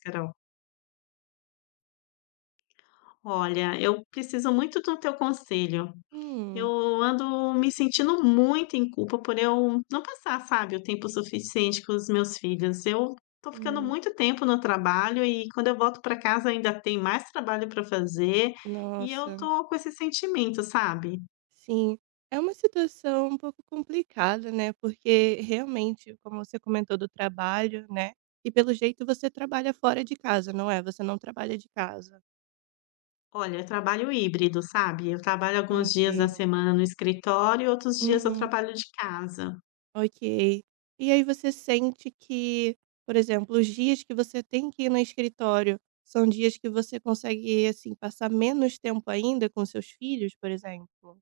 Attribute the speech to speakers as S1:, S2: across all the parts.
S1: Carol? Olha, eu preciso muito do teu conselho. Eu
S2: Hum,
S1: ando me sentindo muito em culpa por eu não passar, sabe, o tempo suficiente com os meus filhos. Eu tô ficando
S2: hum.
S1: muito tempo no trabalho e quando eu volto para casa ainda tem mais trabalho para fazer e eu
S2: Nossa,
S1: tô com esse sentimento, sabe?
S2: sim. É uma situação um pouco complicada, né, porque realmente, como você comentou do trabalho, né, e pelo jeito você trabalha fora de casa, não é? Você não trabalha de casa.
S1: Olha, eu trabalho híbrido, sabe? Eu trabalho
S2: Ah,
S1: alguns dias da
S2: ok.
S1: semana no escritório, outros dias eu
S2: Uhum,
S1: trabalho de casa.
S2: ok. E aí você sente que, por exemplo, os dias que você tem que ir no escritório são dias que você consegue, assim, passar menos tempo ainda com seus filhos, por exemplo?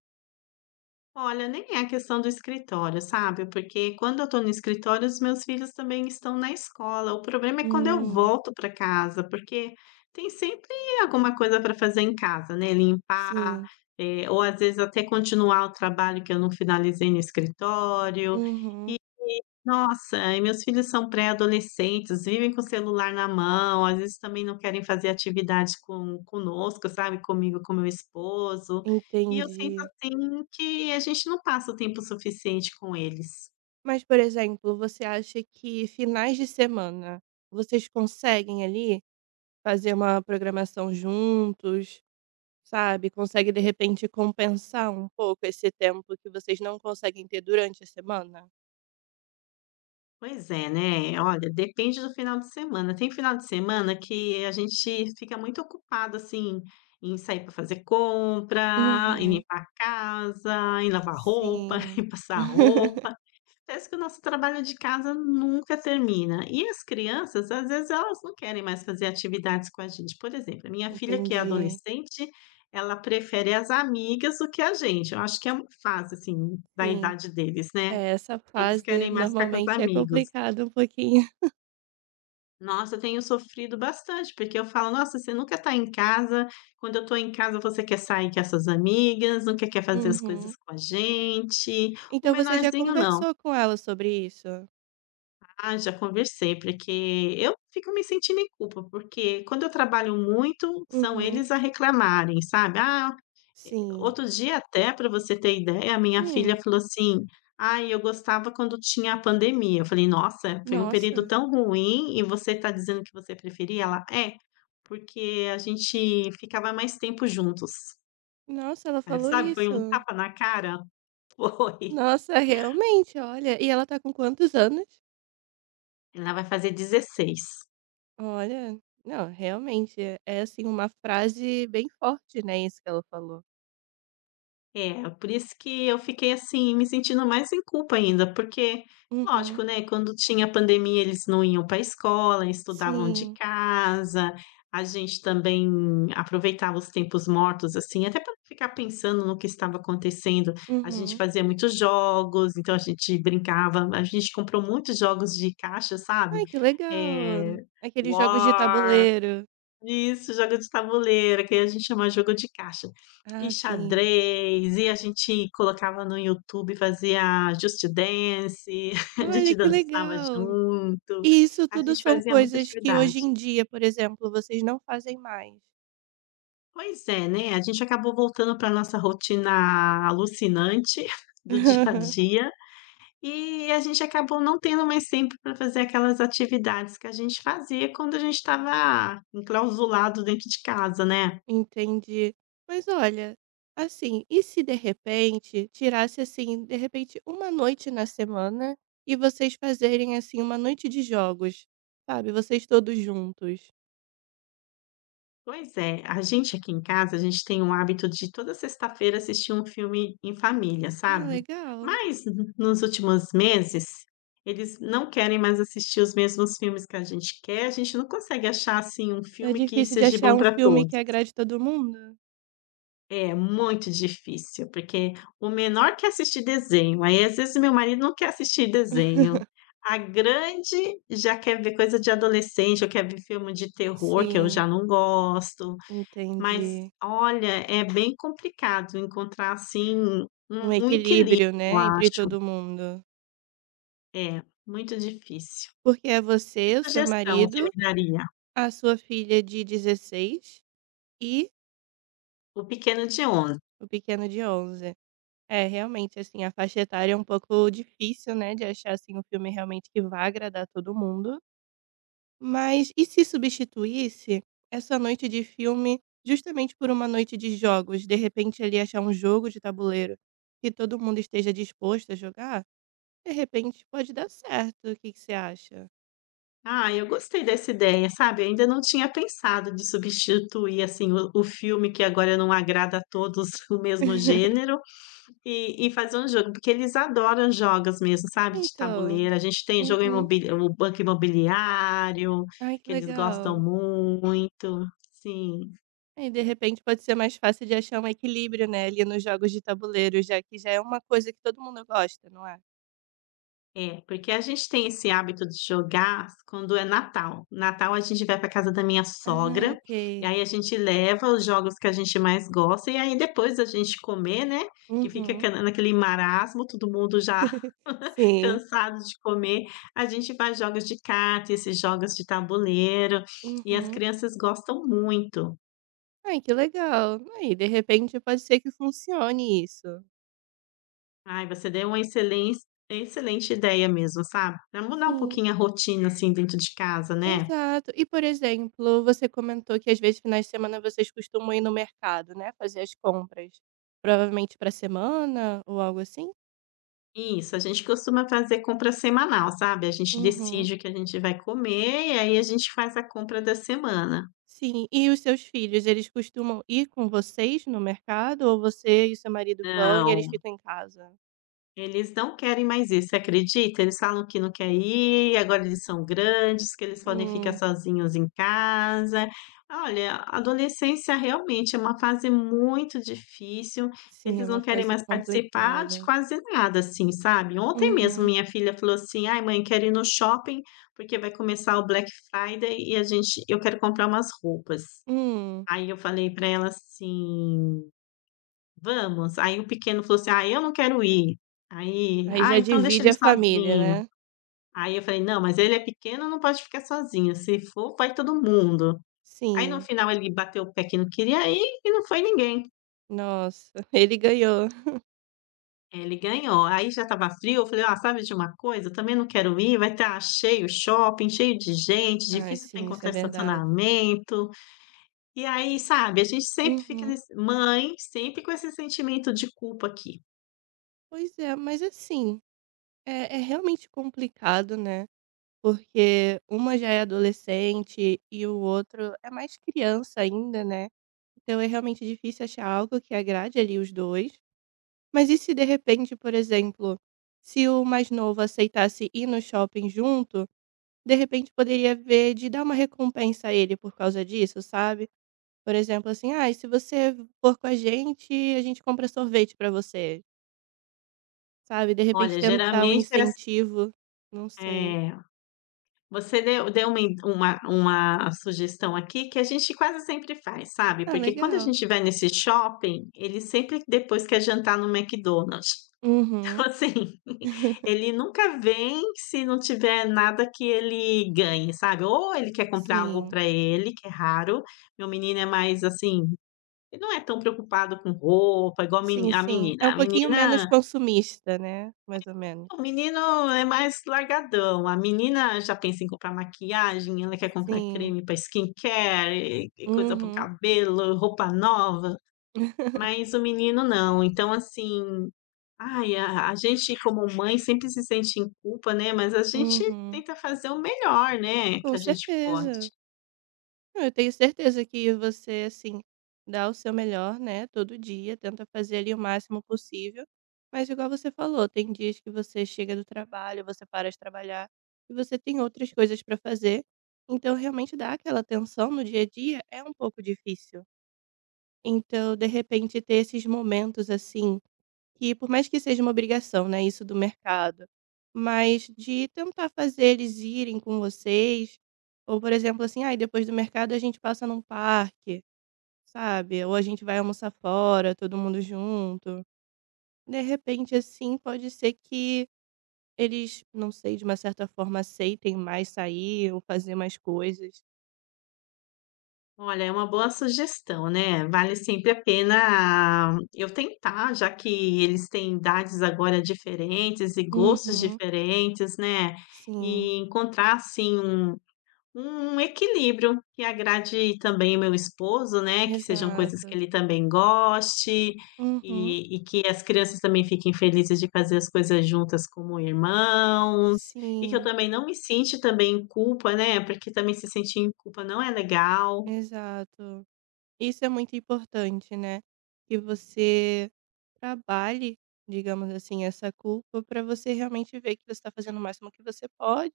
S1: Olha, nem é a questão do escritório, sabe, porque quando eu tô no escritório, os meus filhos também estão na escola. O problema é quando eu
S2: Hum,
S1: volto para casa, porque tem sempre alguma coisa para fazer em casa, né, limpar,
S2: sim.
S1: ou às vezes até continuar o trabalho que eu não finalizei no escritório.
S2: Uhum.
S1: Nossa, e meus filhos são pré-adolescentes, vivem com o celular na mão, às vezes também não querem fazer atividades com conosco, sabe, comigo, com meu esposo, e eu sinto,
S2: Entendi.
S1: assim, que a gente não passa o tempo suficiente com eles.
S2: Mas, por exemplo, você acha que finais de semana vocês conseguem ali fazer uma programação juntos, sabe? Consegue de repente compensar um pouco esse tempo que vocês não conseguem ter durante a semana?
S1: Pois é, né, olha, depende do final de semana. Tem final de semana que a gente fica muito ocupado, assim, em sair para fazer compra, em
S2: Uhum.
S1: limpar a casa, em lavar roupa,
S2: Sim.
S1: em passar roupa. Parece que o nosso trabalho de casa nunca termina. E as crianças, às vezes, elas não querem mais fazer atividades com a gente. Por exemplo, a minha filha, que é
S2: Entendi.
S1: adolescente, ela prefere as amigas do que a gente. Eu acho que é uma fase, assim, da
S2: Sim.
S1: idade deles, né?
S2: É, essa
S1: Eles
S2: fase
S1: querem mais ficar com os
S2: normalmente é
S1: amigos.
S2: complicada um pouquinho.
S1: Nossa, eu tenho sofrido bastante, porque eu falo, nossa, você nunca está em casa. Quando eu estou em casa, você quer sair com essas amigas, nunca quer fazer as
S2: Uhum.
S1: coisas com a gente. O
S2: Então você já
S1: menorzinho, não.
S2: conversou com ela sobre isso?
S1: Ah, já conversei, porque eu fico me sentindo em culpa, porque quando eu trabalho muito, são
S2: Uhum.
S1: eles a reclamarem, sabe. Ah,
S2: Sim.
S1: outro dia até, para você ter ideia, a minha filha
S2: Hum.
S1: falou assim: "Ai, eu gostava quando tinha a pandemia". Eu falei: "Nossa, foi um período
S2: Nossa,
S1: tão ruim e você está dizendo que você preferia?". Ela: "É, porque a gente ficava mais tempo juntos".
S2: nossa, ela
S1: Aí,
S2: falou
S1: sabe, foi um
S2: isso.
S1: tapa na cara. Foi.
S2: Nossa, realmente, olha. E ela tá com quantos anos?
S1: Ela vai fazer 16.
S2: Olha, não, realmente, é, assim, uma frase bem forte, né, isso que ela falou.
S1: É, por isso que eu fiquei, assim, me sentindo mais em culpa ainda, porque
S2: Uhum,
S1: lógico, né, quando tinha pandemia eles não iam para a escola, estudavam de
S2: sim.
S1: casa, a gente também aproveitava os tempos mortos, assim, até para ficar pensando no que estava acontecendo. A gente
S2: Uhum.
S1: fazia muitos jogos, então a gente brincava, a gente comprou muitos jogos de caixa, sabe?
S2: Ai, que
S1: É,
S2: legal. Aqueles jogos de
S1: War
S2: tabuleiro.
S1: isso, jogo de tabuleiro, que a gente chama jogo de caixa.
S2: Ah,
S1: E
S2: sim.
S1: xadrez, e a gente colocava no YouTube, fazia Just Dance, a
S2: Olha,
S1: gente
S2: que
S1: dançava
S2: legal.
S1: junto,
S2: E isso
S1: a
S2: tudo
S1: gente
S2: são
S1: fazia muita
S2: coisas que hoje
S1: atividade.
S2: em dia, por exemplo, vocês não fazem mais?
S1: Pois é, né, a gente acabou voltando para nossa rotina alucinante do dia a dia, e a gente acabou não tendo mais tempo para fazer aquelas atividades que a gente fazia quando a gente estava enclausurado dentro de casa, né.
S2: Entendi. Mas olha, assim, e se de repente tirasse assim, de repente, uma noite na semana e vocês fazerem assim uma noite de jogos, sabe? Vocês todos juntos.
S1: Pois é, a gente aqui em casa, a gente tem o hábito de toda sexta-feira assistir um filme em família,
S2: Ah,
S1: sabe.
S2: legal.
S1: Mas nos últimos meses, eles não querem mais assistir os mesmos filmes que a gente quer, a gente não consegue achar, assim, um
S2: Tá
S1: filme que
S2: difícil de
S1: seja
S2: achar
S1: bom
S2: um
S1: para
S2: filme
S1: todos.
S2: que agrade todo mundo?
S1: É muito difícil, porque o menor quer assistir desenho, aí às vezes meu marido não quer assistir desenho, a grande já quer ver coisa de adolescente, ou quer ver filme de terror que eu
S2: Sim,
S1: já não gosto, mas
S2: entendi.
S1: olha, é bem complicado encontrar, assim,
S2: Um
S1: um equilíbrio,
S2: equilíbrio,
S1: eu
S2: né, entre
S1: acho.
S2: todo mundo.
S1: É, muito difícil.
S2: Porque é
S1: Que
S2: você, o seu
S1: sugestão você
S2: marido,
S1: me daria?
S2: a sua filha de 16 e
S1: O Pequeno de Onda.
S2: o pequeno de 11. É, realmente, assim, a faixa etária é um pouco difícil, né, de achar, assim, um filme realmente que vá agradar todo mundo. Mas e se substituísse essa noite de filme justamente por uma noite de jogos? De repente, ali, achar um jogo de tabuleiro que todo mundo esteja disposto a jogar? De repente, pode dar certo. O que que você acha?
S1: Ah, eu gostei dessa ideia, sabe, eu ainda não tinha pensado de substituir, assim, o filme que agora não agrada a todos o mesmo gênero, e fazer um jogo, porque eles adoram jogos mesmo, sabe, de
S2: Então.
S1: tabuleiro. A gente tem jogo
S2: Uhum.
S1: imobili o Banco Imobiliário,
S2: Ai, que
S1: que eles gostam
S2: legal.
S1: muito. Sim.
S2: É, e de repente pode ser mais fácil de achar um equilíbrio, né, ali nos jogos de tabuleiro, já que já é uma coisa que todo mundo gosta, não é?
S1: É, porque a gente tem esse hábito de jogar quando é Natal. Natal a gente vai para casa da minha
S2: Ah,
S1: sogra, e
S2: ok.
S1: aí a gente leva os jogos que a gente mais gosta, e aí depois a gente comer, né, que fica
S2: Uhum.
S1: aque naquele marasmo, todo mundo já
S2: Sim.
S1: cansado de comer, a gente faz jogos de carta, esses jogos de tabuleiro, e as
S2: Uhum.
S1: crianças gostam muito.
S2: Ai, que legal. Aí, de repente pode ser que funcione isso.
S1: Ai, você deu uma excelência excelente ideia mesmo, sabe. Para mudar um
S2: Sim,
S1: pouquinho a rotina, assim, dentro de casa, né.
S2: exato. E, por exemplo, você comentou que às vezes finais de semana vocês costumam ir no mercado, né, fazer as compras. Provavelmente para semana ou algo assim?
S1: Isso, a gente costuma fazer compra semanal, sabe. A gente
S2: Uhum.
S1: decide o que a gente vai comer e aí a gente faz a compra da semana.
S2: Sim, e os seus filhos, eles costumam ir com vocês no mercado ou você e seu marido vão e eles
S1: Não,
S2: ficam em casa?
S1: eles não querem mais isso, você acredita? Eles falam que não quer ir, agora eles são grandes, que eles podem ficar
S2: Hum,
S1: sozinhos em casa. Olha, a adolescência realmente é uma fase muito difícil,
S2: sim, é
S1: eles
S2: uma
S1: não querem
S2: fase
S1: mais participar de
S2: complicada.
S1: quase nada, assim, sabe? Ontem mesmo
S2: Uhum.
S1: minha filha falou assim: "Ai, mãe, quero ir no shopping, porque vai começar o Black Friday e a gente eu quero comprar umas roupas".
S2: Hum,
S1: Aí eu falei para ela assim: vamos. Aí o pequeno falou assim: "Ah, eu não quero ir". Aí:
S2: aí
S1: "Ah,
S2: já
S1: então deixa
S2: divide
S1: ele
S2: a família,
S1: sozinho".
S2: né?
S1: Aí eu falei: "Não, mas ele é pequeno, não pode ficar sozinho, se for, vai todo mundo". Aí no
S2: Sim.
S1: final ele bateu o pé que não queria ir e não foi ninguém.
S2: Nossa, ele ganhou.
S1: Ele ganhou. Aí já estava frio, eu falei: "Ah, sabe de uma coisa? Eu também não quero ir, vai estar cheio o shopping, cheio de gente,
S2: Ai,
S1: difícil para
S2: sim, isso é
S1: encontrar
S2: verdade.
S1: estacionamento". E aí, sabe, a gente sempre fica
S2: Uhum.
S1: nesse mãe, sempre com esse sentimento de culpa aqui.
S2: Pois é, mas assim, é, é realmente complicado, né? Porque uma já é adolescente e o outro é mais criança ainda, né? Então é realmente difícil achar algo que agrade ali os dois. Mas e se de repente, por exemplo, se o mais novo aceitasse ir no shopping junto, de repente poderia ver de dar uma recompensa a ele por causa disso, sabe? Por exemplo, assim: "Ai, se você for com a gente compra sorvete pra você", sabe? De repente
S1: Olha,
S2: tentar um
S1: geralmente é ass
S2: incentivo, não sei.
S1: é. Você deu uma sugestão aqui que a gente quase sempre faz, sabe,
S2: Ah,
S1: porque quando a
S2: legal.
S1: gente vai nesse shopping, ele sempre depois quer jantar no McDonald's.
S2: Uhum.
S1: Então, assim, ele nunca vem se não tiver nada que ele ganhe, sabe, ou ele quer comprar algo
S2: Sim.
S1: para ele, que é raro, meu menino é mais, assim, ele não é tão preocupado com roupa igual a
S2: Sim,
S1: meni a
S2: sim. É
S1: menina.
S2: um
S1: A
S2: pouquinho menos
S1: menina
S2: consumista, né, mais ou menos.
S1: o menino é mais largadão. A menina já pensa em comprar maquiagem, ela quer comprar
S2: Sim.
S1: creme para skincare, e coisa para o
S2: Uhum.
S1: cabelo, roupa nova. Mas o menino não. Então, assim, ai, a gente, como mãe, sempre se sente em culpa, né? Mas a gente
S2: Uhum.
S1: tenta fazer o melhor, né? Que
S2: Com
S1: a gente
S2: certeza.
S1: pode.
S2: Não, eu tenho certeza que você, assim, dá o seu melhor, né, todo dia, tenta fazer ali o máximo possível, mas igual você falou, tem dias que você chega do trabalho, você para de trabalhar e você tem outras coisas para fazer, então realmente dar aquela atenção no dia a dia é um pouco difícil. Então, de repente, ter esses momentos, assim. Que por mais que seja uma obrigação, né, isso do mercado, mas de tentar fazer eles irem com vocês, ou por exemplo assim: "Ai, depois do mercado a gente passa num parque", sabe, ou a gente vai almoçar fora, todo mundo junto. De repente, assim, pode ser que eles, não sei, de uma certa forma aceitem mais sair ou fazer mais coisas.
S1: Olha, é uma boa sugestão, né? Vale sempre a pena eu tentar, já que eles têm idades agora diferentes e gostos
S2: Uhum,
S1: diferentes, né?
S2: sim,
S1: E encontrar assim um equilíbrio que agrade também meu esposo, né? Que sejam coisas que
S2: exato.
S1: ele também goste
S2: Uhum,
S1: e que as crianças também fiquem felizes de fazer as coisas juntas como irmãos e que eu
S2: sim,
S1: também não me sente também em culpa, né? Porque também se sentir em culpa não é legal.
S2: exato. Isso é muito importante, né, que você trabalhe, digamos assim, essa culpa para você realmente ver que você está fazendo o máximo que você pode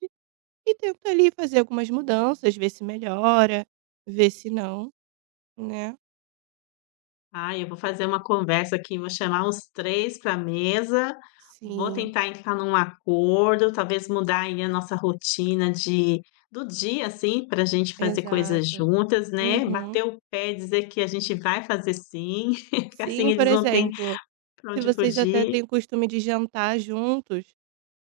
S2: e tenta ali fazer algumas mudanças, ver se melhora, ver se não, né.
S1: Ah, eu vou fazer uma conversa aqui, vou chamar uns 3 para a mesa, vou
S2: Sim,
S1: tentar entrar num acordo, talvez mudar aí a nossa rotina de do dia, assim, para a gente fazer coisas
S2: exato.
S1: juntas, né,
S2: Uhum.
S1: bater o pé e dizer que a gente vai fazer sim, que assim
S2: Sim, por
S1: eles não têm
S2: exemplo,
S1: para
S2: se
S1: onde
S2: vocês até
S1: fugir.
S2: têm o costume de jantar juntos,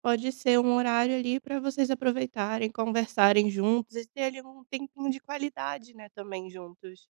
S2: pode ser um horário ali para vocês aproveitarem, conversarem juntos e ter ali um tempinho de qualidade, né, também juntos.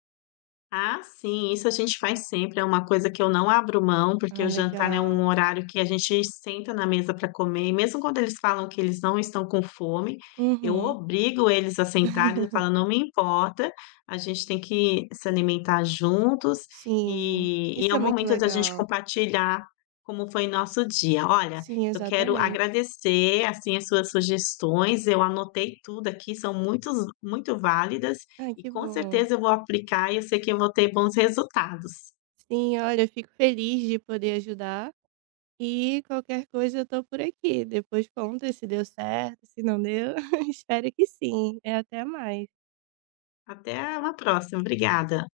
S1: Ah, sim, isso a gente faz sempre, é uma coisa que eu não abro mão, porque
S2: Ah,
S1: o jantar é um
S2: legal.
S1: horário que a gente senta na mesa para comer, e mesmo quando eles falam que eles não estão com fome, eu
S2: Uhum.
S1: obrigo eles a sentarem, eu falo: "Não me importa, a gente tem que se alimentar juntos",
S2: Sim,
S1: e
S2: isso
S1: é
S2: é
S1: o
S2: muito
S1: momento da gente
S2: legal.
S1: compartilhar como foi nosso dia. Olha,
S2: Sim,
S1: eu quero
S2: exatamente.
S1: agradecer, assim, as suas sugestões, eu anotei tudo aqui, são muito válidas,
S2: Ai,
S1: e
S2: que
S1: com
S2: bom.
S1: certeza eu vou aplicar e eu sei que eu vou ter bons resultados.
S2: Sim, olha, eu fico feliz de poder ajudar e qualquer coisa eu tô por aqui. Depois conta se deu certo, se não deu. Espero que sim. É até mais.
S1: Até uma próxima, obrigada.